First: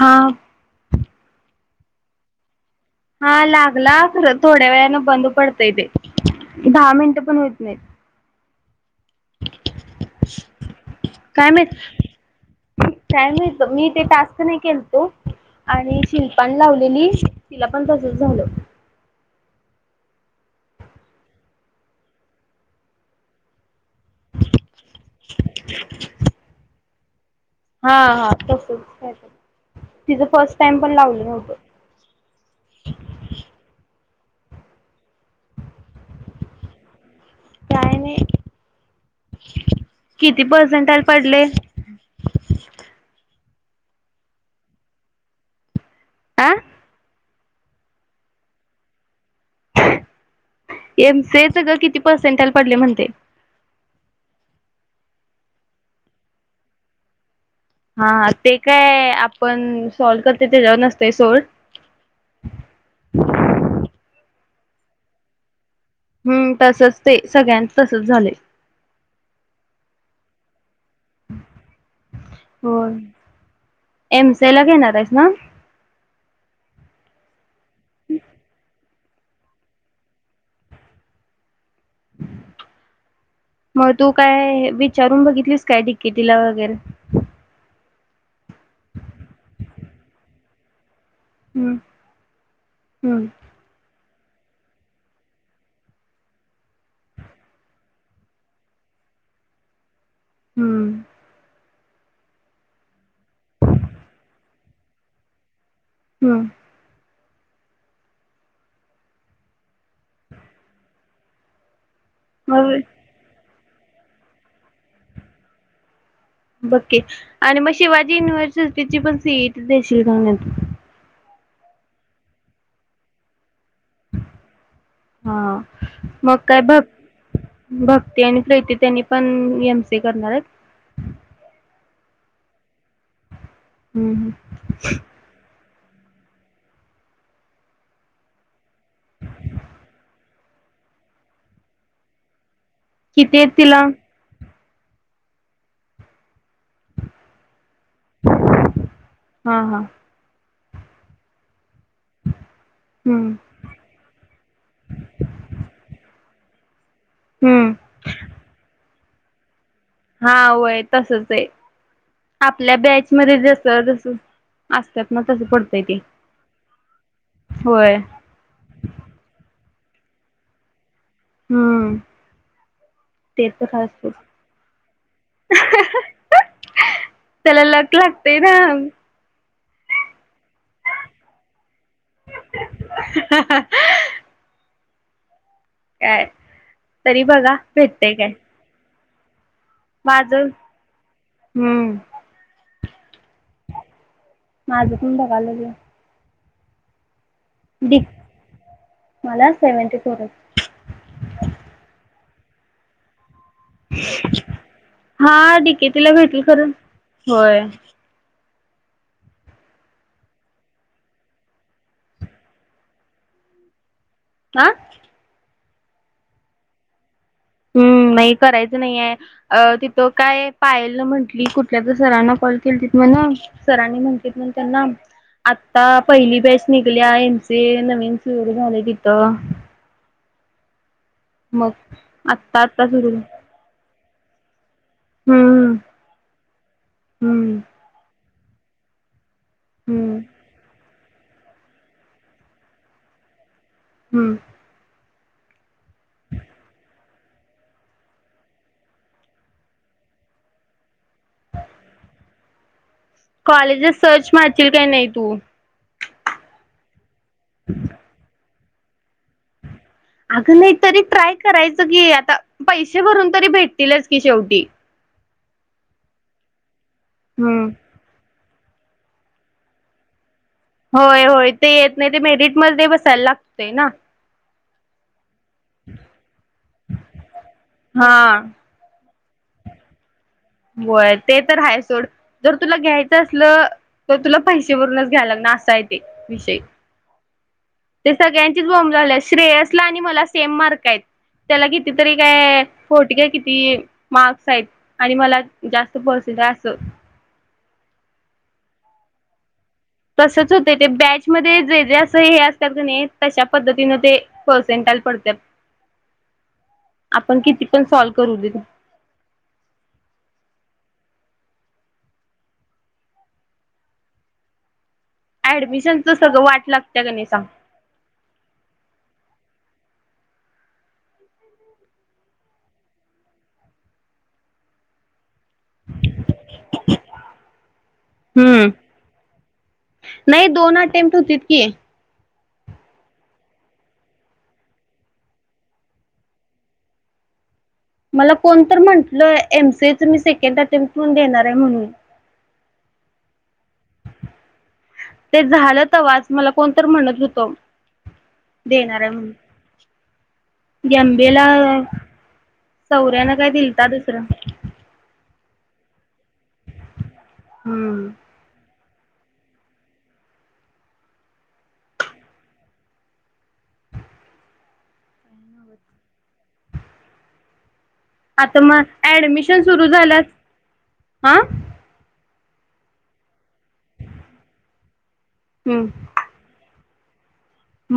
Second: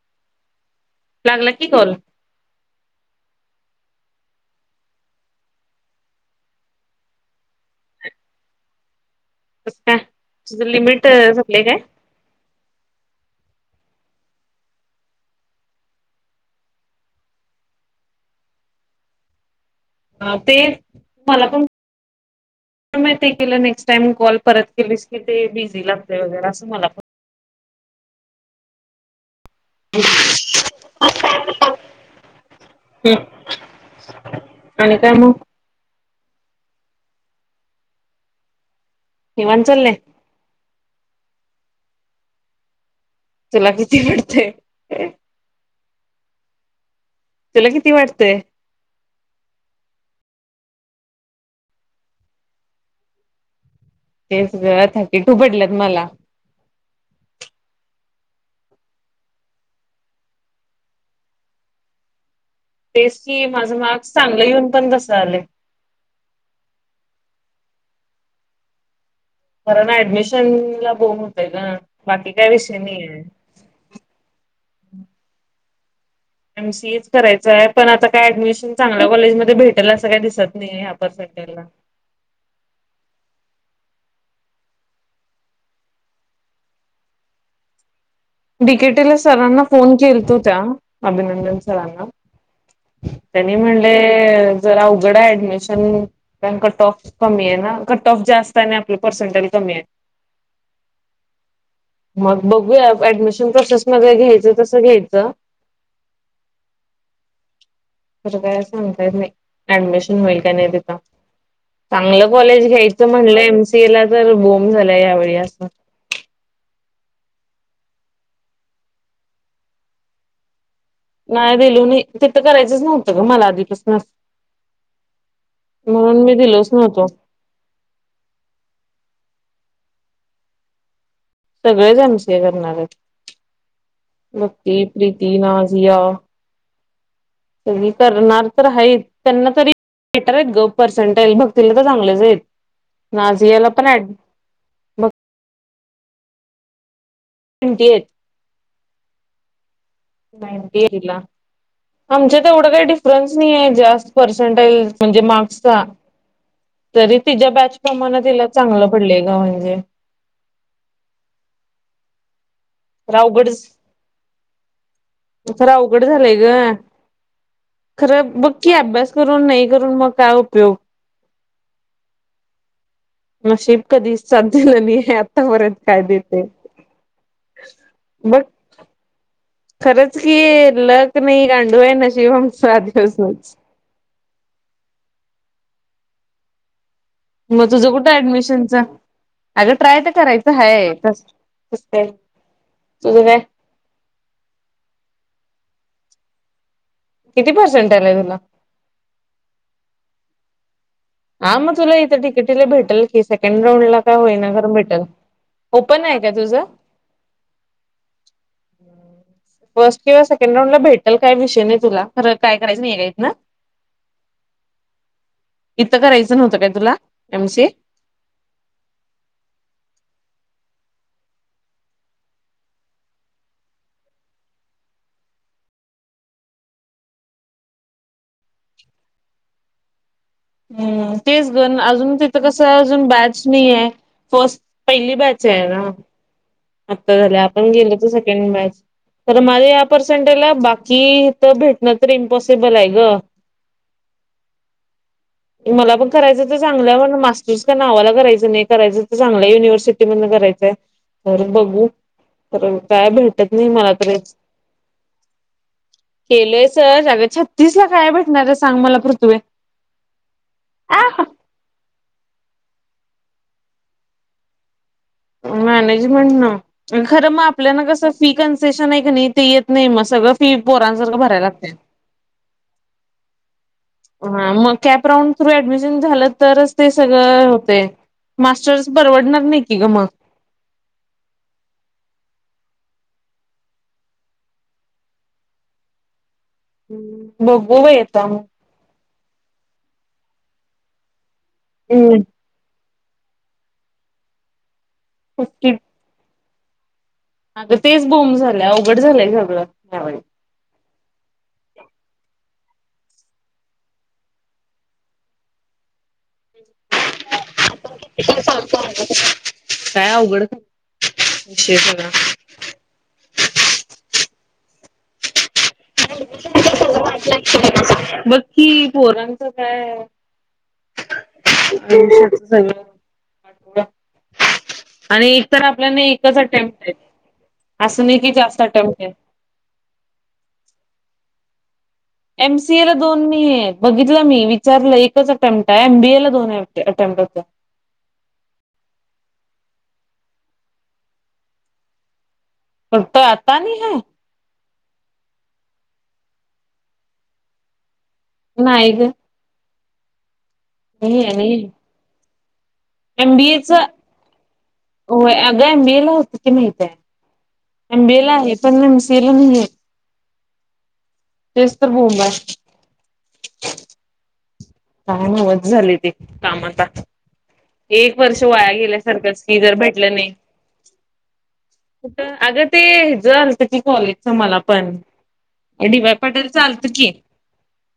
हा. लागला की कल. हा लागला खरं थोड्या वेळनें बंद पडतय ते दहा मिनटं पण होत नाहीत. काय तुझं लिमिट झागलंय काय? कायम मी ते टास्क नाही केलतो. आणि शिल्पान लावलेली तिला पण त्यासंच झालं. अ ते मला पण म ते केलं नेक्स्ट ा कॉलत केली की ते बिझी लागते वगैरे अस म हा हा तसच तिचं फर्स्ट टाइम पण लावलं नव्हतं. हम् आणि काय मग प्रायने हिवानचचाले किती पर्सेंटाज पडले. चला किती पडते. आं. तुला किती वाटतंय? एम सी स ग किती पर्सेंटाला पडले म्हणते. तेचंथ किटू पडल्यात मला हा हा ते काय आपण सोल्व करते त्याच्यावर नसतंय सोल् तेच की माझं मार्क्स चांगलं येऊन पण कसं आलं. हम्म तसच ते सगळ्यां तसच झाले. खर ना ऍडमिशन ला बोम होतंय गं, बाकी काय विषय नाही आहे. एम सी ए ला घेणारेस ना. एम सी ए च करायचं आहे, पण आता काय ऍडमिशन चांगल्या कॉलेज मध्ये भेटेल असं काही दिसत नाहीपर सला मग तू काय विचारून बघितलीस काय ते किती ला वगैरे. बिकेटीला सरांना फोन केल तो त्या अभिनंदन हम्म सरांना हम्म म्हण ज अवघड ऍडमिशन पण कटऑफ कमी आहे ना कट ऑफ जास्त आहे आणि आपलं पर्सेंटेज कमी आहे. हम्म. मग बघूया ऍडमिशन प्रोसेस मग घ्यायचं तसं घ्यायच. हम्म. [unintelligible] तर काय सांगतायेत नाही ऍडमिशन होईल का नाहीता चांगलं. कॉलेज मग घ्यायचं म्हटलं एमसीए ला तर बोम झालंय यावेळी असं. बके आणि मग शिवाजी युनिव्हर्सिटीची पण सीट देशील का नाही तू. नाही दिल तिथं करायच नव्हतं ग मला आधी तस. हा म्हणून मी मग काय दिलोच भक् नव्हतो. भक्ती आणि प्रिती त्यांनी पण एम सी करणार आहेत. सगळेच एम सी ए करणार आहेत, हम्म हम्म भक्ती, प्रीती, नाझिया मी करणार तर आहे त्यांना तरी बेटर आहेत ग पर्सेंटेज बघतील तर चांगलेच आहेत. किती आहेत तिला नाईंटी ट्वेंी एट [unintelligible] हा हा. नाटी ए ला आमच्या तर एवढं काही हम्म डिफरन्स नाही आहे जास्त पेरसेन्टॅज म्हणजे मागचा जरी तिच्या हम्म बॅच प्रमाणे दिलं चांगला पडले ग म्हणजे हा व्हय तसच आहे. आपल्या बॅच मध्ये अवघडच जस जस असतात ना तसं पडत. खरं अवघड झालंय ग होय खरं बघ की अभ्यास करून नाही करून मग काय उपयोग हम्म. ते तर नशीब आहेच सोड कधी साथ दिलं नाही आहे आत्तापर्यंत काय देते. त्याला लक लागते बघ ना. खरंच की लक नाही गांडू आहे नशीब आमच आधीपासूनच काय तरी बघा मग तुझं कुठं भेटतेय काय ऍडमिशनच. अगं ट्राय तर माझं करायचं हम्म ह तुझ काय माझं पण बघालेली. किती पर्सेंट डी आलाय तुला. मला सेव्हंटी फोर. हा मग तुला इथं तिकेटीला भेटेल. सेकंड राऊंड ला काय होईनार [unintelligible] मिेटल हा ओपन डिकेटीला आहे का भेटेल तुझ. हम् खरं होय [unintelligible] फर्स्ट किंवा सेकंड राऊंड ला भेटल काय विषय नाही तुला खर कायरायचं [unintelligible] नाही कात ना [inaudible] हा. इतं का करायचं नव्हतं काय तुला एम सी ए. हम्म नाही करायच नाही आहे. अ तिथं काय पायल ना म्हंटली कुठल्या तर सरांना कॉल केली तिथ म सरांनी म्हणतीत मग त्यांना आता पहिली बॅच निघल्या एचे [unintelligible] नवीन सुरु झाले तिथं. हम्म तेच मग गण अजून तिथं आत्ता कसं आत्ता अजून सुरू बॅच. नाही आहे फस्ट पहिली बॅच आहे हम्म ना? हम्म आपण गेलो तर सेंकड बॅच माझं या पर हम्म सेंटला कि तर भेटणं तर इम्पॉसिबल आहे ग? हम्म. [inaudible] मला पण करायचं तर चांगलं पण मास्टर्स का नावाला करायचं नाही करायचं तर चांगल्या युनिव्हर्सिटी म्ह करायचय तर बघू तर काय भेट? कॉलेजस सर्च मारशील काय नाही तू? केलोय सर अगं छत्तीस ला काय भेटणार सांग मला पुथ्वे अगं नाही तरी ट्राय करायचं की आता पैसे भरून तरी भेटतीलच की शेवटी मॅनेजमेंट ना खरं मग हम्म आपल्याला कसं फी कन्सेशन आहे क नाही ते येत नाही मग सगळं फी पोरांसारखं होय भरायला होय ते लागत्या. येत नाही ते मेरिट मध्ये बसायला लागते ना? हा मग कॅपराऊंड थ्रू ऍडमिशन झालं तरच ते सगळं होतय हा मास्टर्स परवडणा नाही की ग मग? होय ते तर हाय सोड जर तुला घ्यायचं असल? तर तुला पैसे भरूनच घ्याला लागनार असा आहे ते विषय? बघू बाय येता. [unintelligible] श्रेयसला आणि मला सेम मार्क आहेत त्याला कितीतरी काय? कोटी का किती मार्क्स आहेत आणि मला हो कीे [unintelligible] अग तेच बोंब झाल्या अवघड झालंय सगळं. च होत ते बॅचमध्ये जे जे असं हे असतात क नाही तशा पद्धतीन ते पर्सटल पडत्यात. आ किती पण सॉल्व करू क दे सांगतो? काय अवघड ख विशयणा? ऍडमिशनचं सगळं वाट लागत्या कणे सांग- बक्की पोरांच काय आहे? ग आणि तर आपल्याने एकच अटेम्प्ट आहे असून की जास्त हम्म अटेम्प्ट आहे? नाही दोन अटेम्प्ट होती की? एमसीए ला दोन मी आहे बघितलं मी विचारलं एकच अटेमप्ट आहे एमबीए ला दोन वाटत अटेमप्ट. मला कोणत तर म्हंटलं एमसीएच मी सेकंड अटेम्प्ट म्हून देणार आहे म्हणून? पत आता नाही आय? ते झालंतवाज मला कोणत म्हणत होतं? नाही देणार ग आहे म्हणून एम नाही बी आहे एला नाही आहे सौर्यान काय दिलता दुसरं हो अग एमबीएला ला होत की माहित आहे हम्म एमबीएला आहे एमसीएला नाही आहे तेच तर बोंब आहे काय नव्हच झालय काम आता. एक वर्ष आता वाया मग गेल्यासारखंच कि ऍडमिशन जर सुरू भेटलं झाल्यास नाही? हा अगं ते हे ज आलत की कॉलेजच मला पण हम्म पटरी आलत की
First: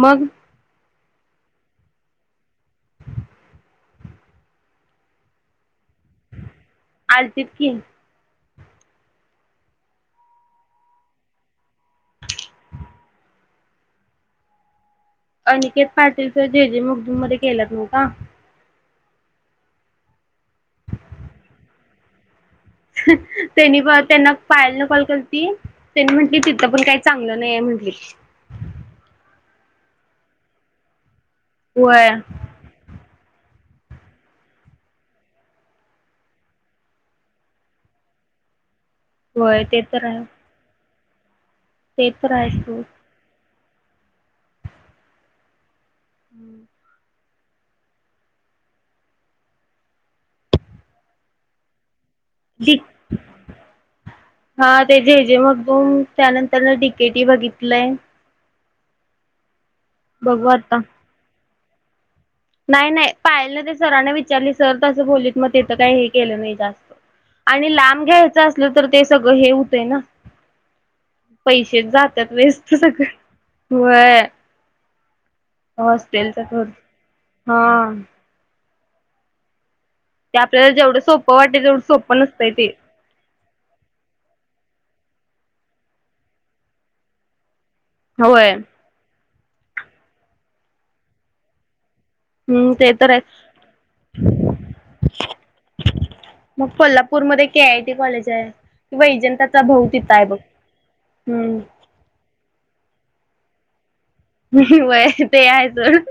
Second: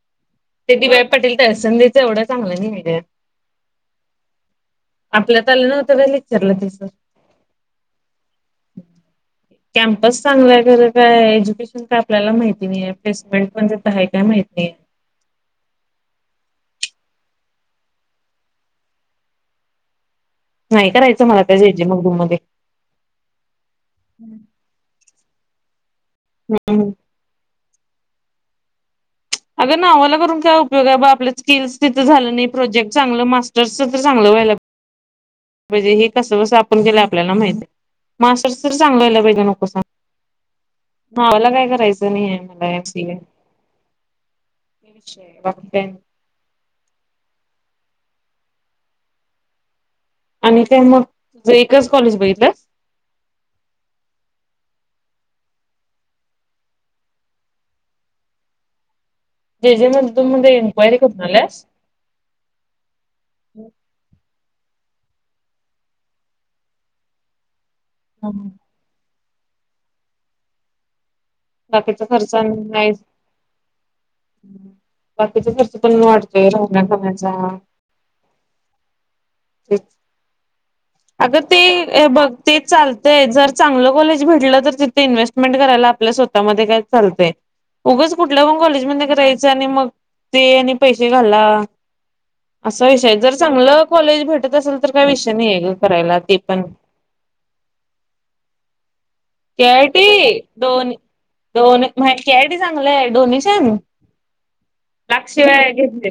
मग ते बा पटे. त्या संधीच एवढा चांगलं नाही्या आपल्यात आलं नव्हतं. सगळं तसं. आलतीत की कॅम्पस चांगला आहे खरं काय एज्युकेशन काय आपल्याला माहिती नाही आहे प्लेसमेंट म्हणय काय माहिती नाही आहे. अनिकेत पाटील तर जेजेमुगडूम मध्ये ग केलात म का. नाही करायचं मला त्या जे जे मगदूम रूम मध्ये. त्यांनी त्यांना पायल न कॉल करती त्यांनी म्हंटली तिथं पण काय? चांगलं नाहीे म्हंटली. अगं ना आम्हाला करून काय उपयोग आहे ब आपल्या स्किल्स तिथे होय झालं नाही. प्रोजेक्ट चांगलं मास्टर्सच तर चांगलं व्हायला. म्हणजे हे कसं कसं आपण केलं आपल्याला माहिती मास्र सर चांगलं होय ते तर आहे. ह मला काय ते करायचं नाही तर आहे आहेच मला एम सोड सि ल विषय हम्म आणि त्या मग तुझ एकच कॉलेज बघितलं. जी. हा ते झेजे मग त त्यानंतर न टिकेटी बघितलंय. जे जे म तु बघू आता इनक्वायरी करतलास. नाही नाही पाहिलं ना ते सराने विचारली सर तसं बोललीत मग तिथं काही हे केलं नाही जास्त आणि लांब घ्यायचं असलं तर ते सगळं हे होतय ना. पैसेच बाकीचा जातात खर्च आणि वेस्त नाहीच सगळं वय. बाकीचा खर्च पण वाटतोय खर्च राहना कमाचा. हा [inaudible] ते आपल्याला जेवढं. सोपं अगं वाटेल तेवढं ते सोपं बघ नसतंय तेच चालत. ते जर चांगलं कॉलेज भेटलं तर तिथे इन्व्हेस्टमेंट करायला आपल्या स्वतःमध्ये काय लंय उगंच कुठल्या होय. पण कॉलेज ममध्ये करायचं आणि मग ते आणि पैसे घाला. हम्म असा ते विषय तर आहे जर चांगलं कॉलेज भेटत असेल तर काय विषय नाही आहे ग. करायला ते पण. मग कोल्हापूरमध्येध्ये के आय टी कॉलेज आहे. किंवा इजंतााचा के आय भाऊ तिथय बघ हम्म. माहिती आहे चांगलंय डोनेशन. मी वय लाख ते शिवाय आहेच. घेतले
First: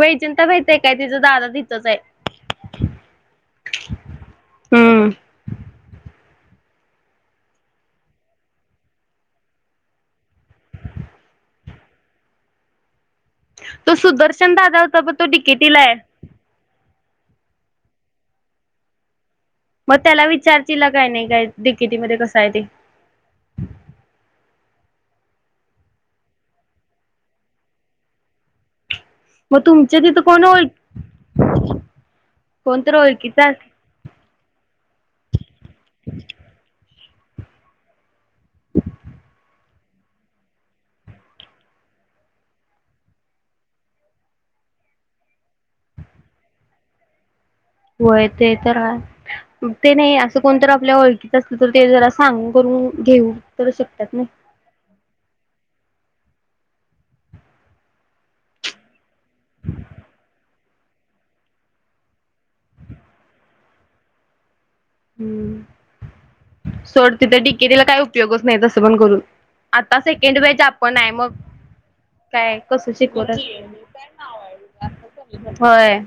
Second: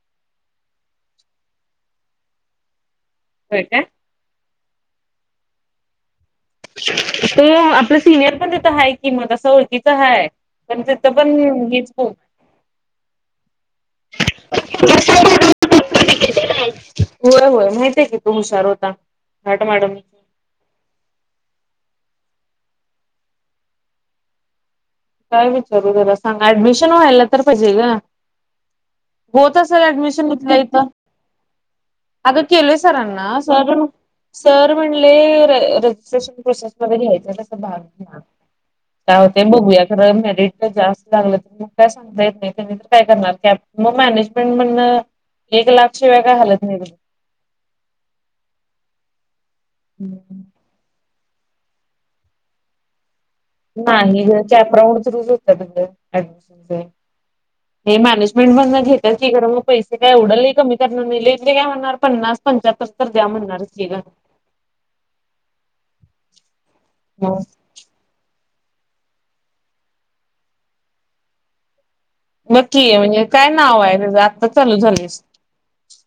वेचन तर भेचय काय तिचा दादा तथच आहे. होय का. हम्म. त आपलं सिनियर पणती तर आहे कि मत असं ओळखीच आहे. पण तिथ पण घचो. तो सुदर्शन दादा होता प तो तिकेटीला आहे. होय होय माहतीय की तू हुशार होता. घाट मॅडम मग त्याला विचारतीलील काय नाही काय दिकितीमध्ये कसं आहे ते. काय विचारू जरा सांगा ऍडमिशन व्हायला तर पाहिजे का. मग होता सर तुमच्या तिथं ऍडमिशन कोण घेतलं ओळ इथं. अगं केलं कोणतर सरांना ओळखीच असेल. स. सर म्हणले रजिस्ट्रेशन प्रोसेस मध्ये घ्यायचं तस भाग ते बघूया रम रट जास्त लागलं तर मग काय सांग नाही त्यां तर काय करणार कॅ मग मॅनेजमेंट म्हण एक लाखशे वेगय हालत नाही. होय ते तर ते नाही अस. कोणत आपल्या ओळखीत असल तर ते जरा सांग करून घेऊ. तर शकतात नाही ना. ॅपराऊंडरुच होत त ऍडमिशन. हे मॅनेजमेंट म्हण घेतात की घर मग पैसे काय एवढं लही कमी करणार नाही काय म्हणणार पन्नास पंचततर द्या म्हणणार स ग हम्म सोड मग तिथं डिके तिला काय ोग नाही तसं पण करून आता सेकंड वज आपण आहे मग काय कसं नकी म्हणजे काय नाव आहे त्या आत्ता चालू शिकवतात. झाले होय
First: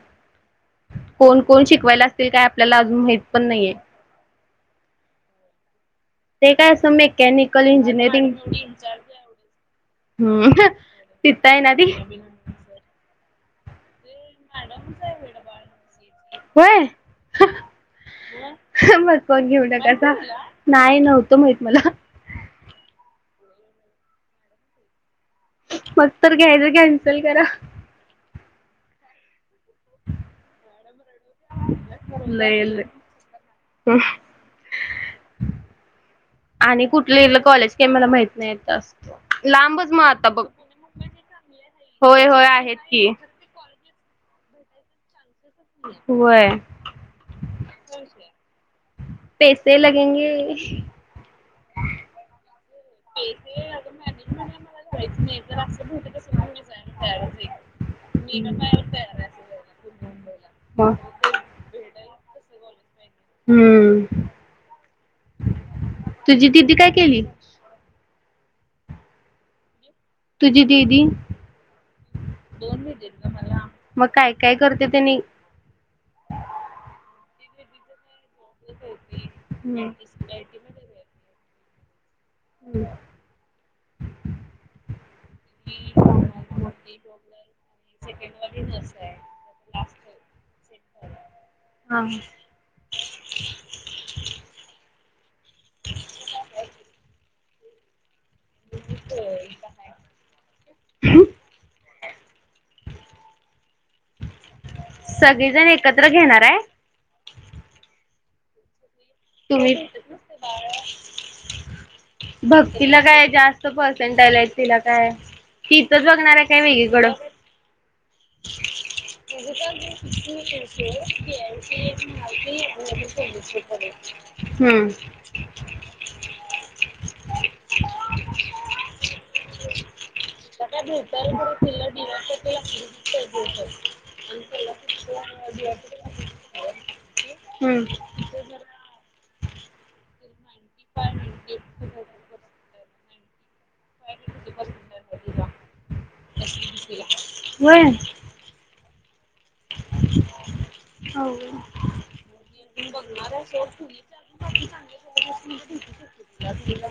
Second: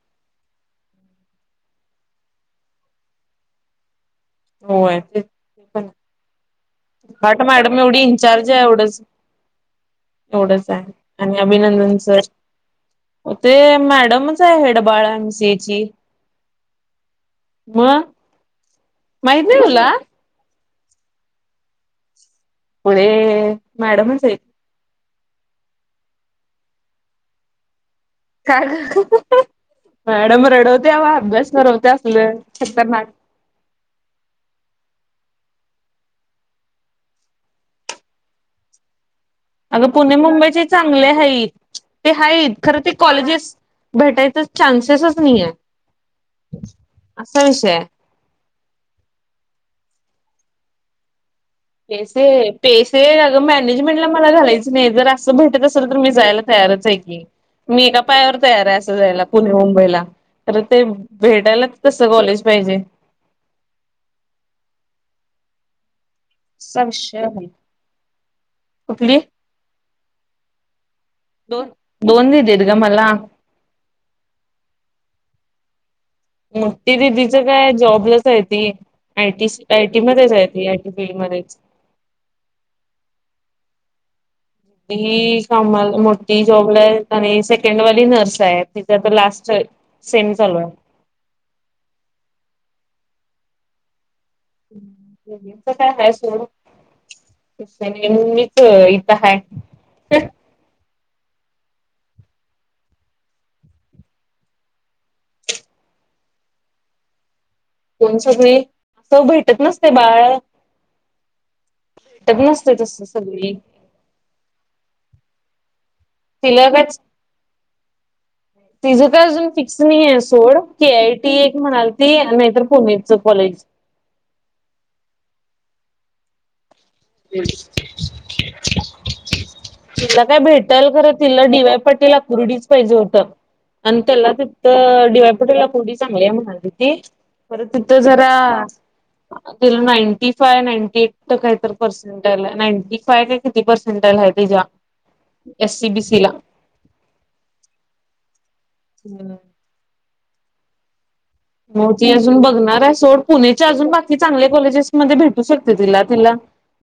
कोण कोण शिकवायला असतील काय आपल्याला अजून माहित पण नाहीये हो ते प ते काय असं बट मेकॅनिकल मॅडम एवढी इंजिनिअरिंग इंचार्ज आहे एवढंच हम्म एवढच आहे आणि तिथं आहे ना ती अभिनंदन सर ते मॅडम कस हेडबाळसेची होय मग मग माहित कोण नाही घेऊ तुला? नका अस नाही नव्हतं माहित मला म्ह मॅडमणचई. मग तर घ्यायचं कॅन्सल करा. का का मॅडम रडवतेवा अभ्यास करवते असल खत हम आणि कुठले कॉलेज काही मला माहित नाही तस अगं पुणे मुंबईचे चांगले आहेत ते होय ह होय आहेत खरं ते की कॉलेजेस भेटायचा चान्सेसच नाही आहे हो आहे असं विषय [inaudible] पैसे लगेगे पसे प ते अ गं मॅनेजमेंटला मला घालायचं नाही जर असं भेटत असेल तर मी जायला तयारच आहे की मी एका पायावर तयार आहे असं जायला पुणे मुंबईला अर ते भेटायलाच तस कॉलेज पाहिजे हम्म तुझी दिीदी असा काय केली उठली तुझी दिदी दोन दोन नाही देत ग मला मग काय काय करते त्यांनी मो दिदीचं काय जॉबला त आयी आयटी मध्येच आहे ती आयटी फीलड मध्येच हो कामाला मोठी जॉबला आहे आणि सेकंड वाली नर्स आहे तिचा तर लास्ट सेम चालू आहे हा च काय आहे सड मी स इता ह सगळेजण एकत्र घेणार आहे कोणचच नाही असं भेटत नसते बाळ तुम्ही भेटत नसते तस भक्तीला काय सगळी जास्त पर्सेंट आलाय तिला काय तथच बघणार आहे काय वेगळीकडं हम् तिझं काय अजून फिक्स नाही आहे सोड के आय टी एक म्हणाल ती नाहीतर पुणेच कॉलेज हुं ह [unintelligible] तिला काय भेटल खरं तिला डी वाय पाटील अकुरडीच पाहिजे होतं आणि त्याला तिथं डी वाय पाटीलला पुडी चांगली आहे म्हणाली ती पर हम्म तिथ झा तिला नाईन्टी फाय नाईन्टी एट का कायतर पर्सेंट आल्या नाईन्टी फाय का किती पर्सेंटेल आहे त्याच्या एस सीबीसी ला व्हय [unintelligible] [unintelligible] मग ती अजून बघणार आहे सोड पुण्याच्या अजून बाकी चांगले कॉलेजेस मध्ये भेटू शकतय तिला तिला तिला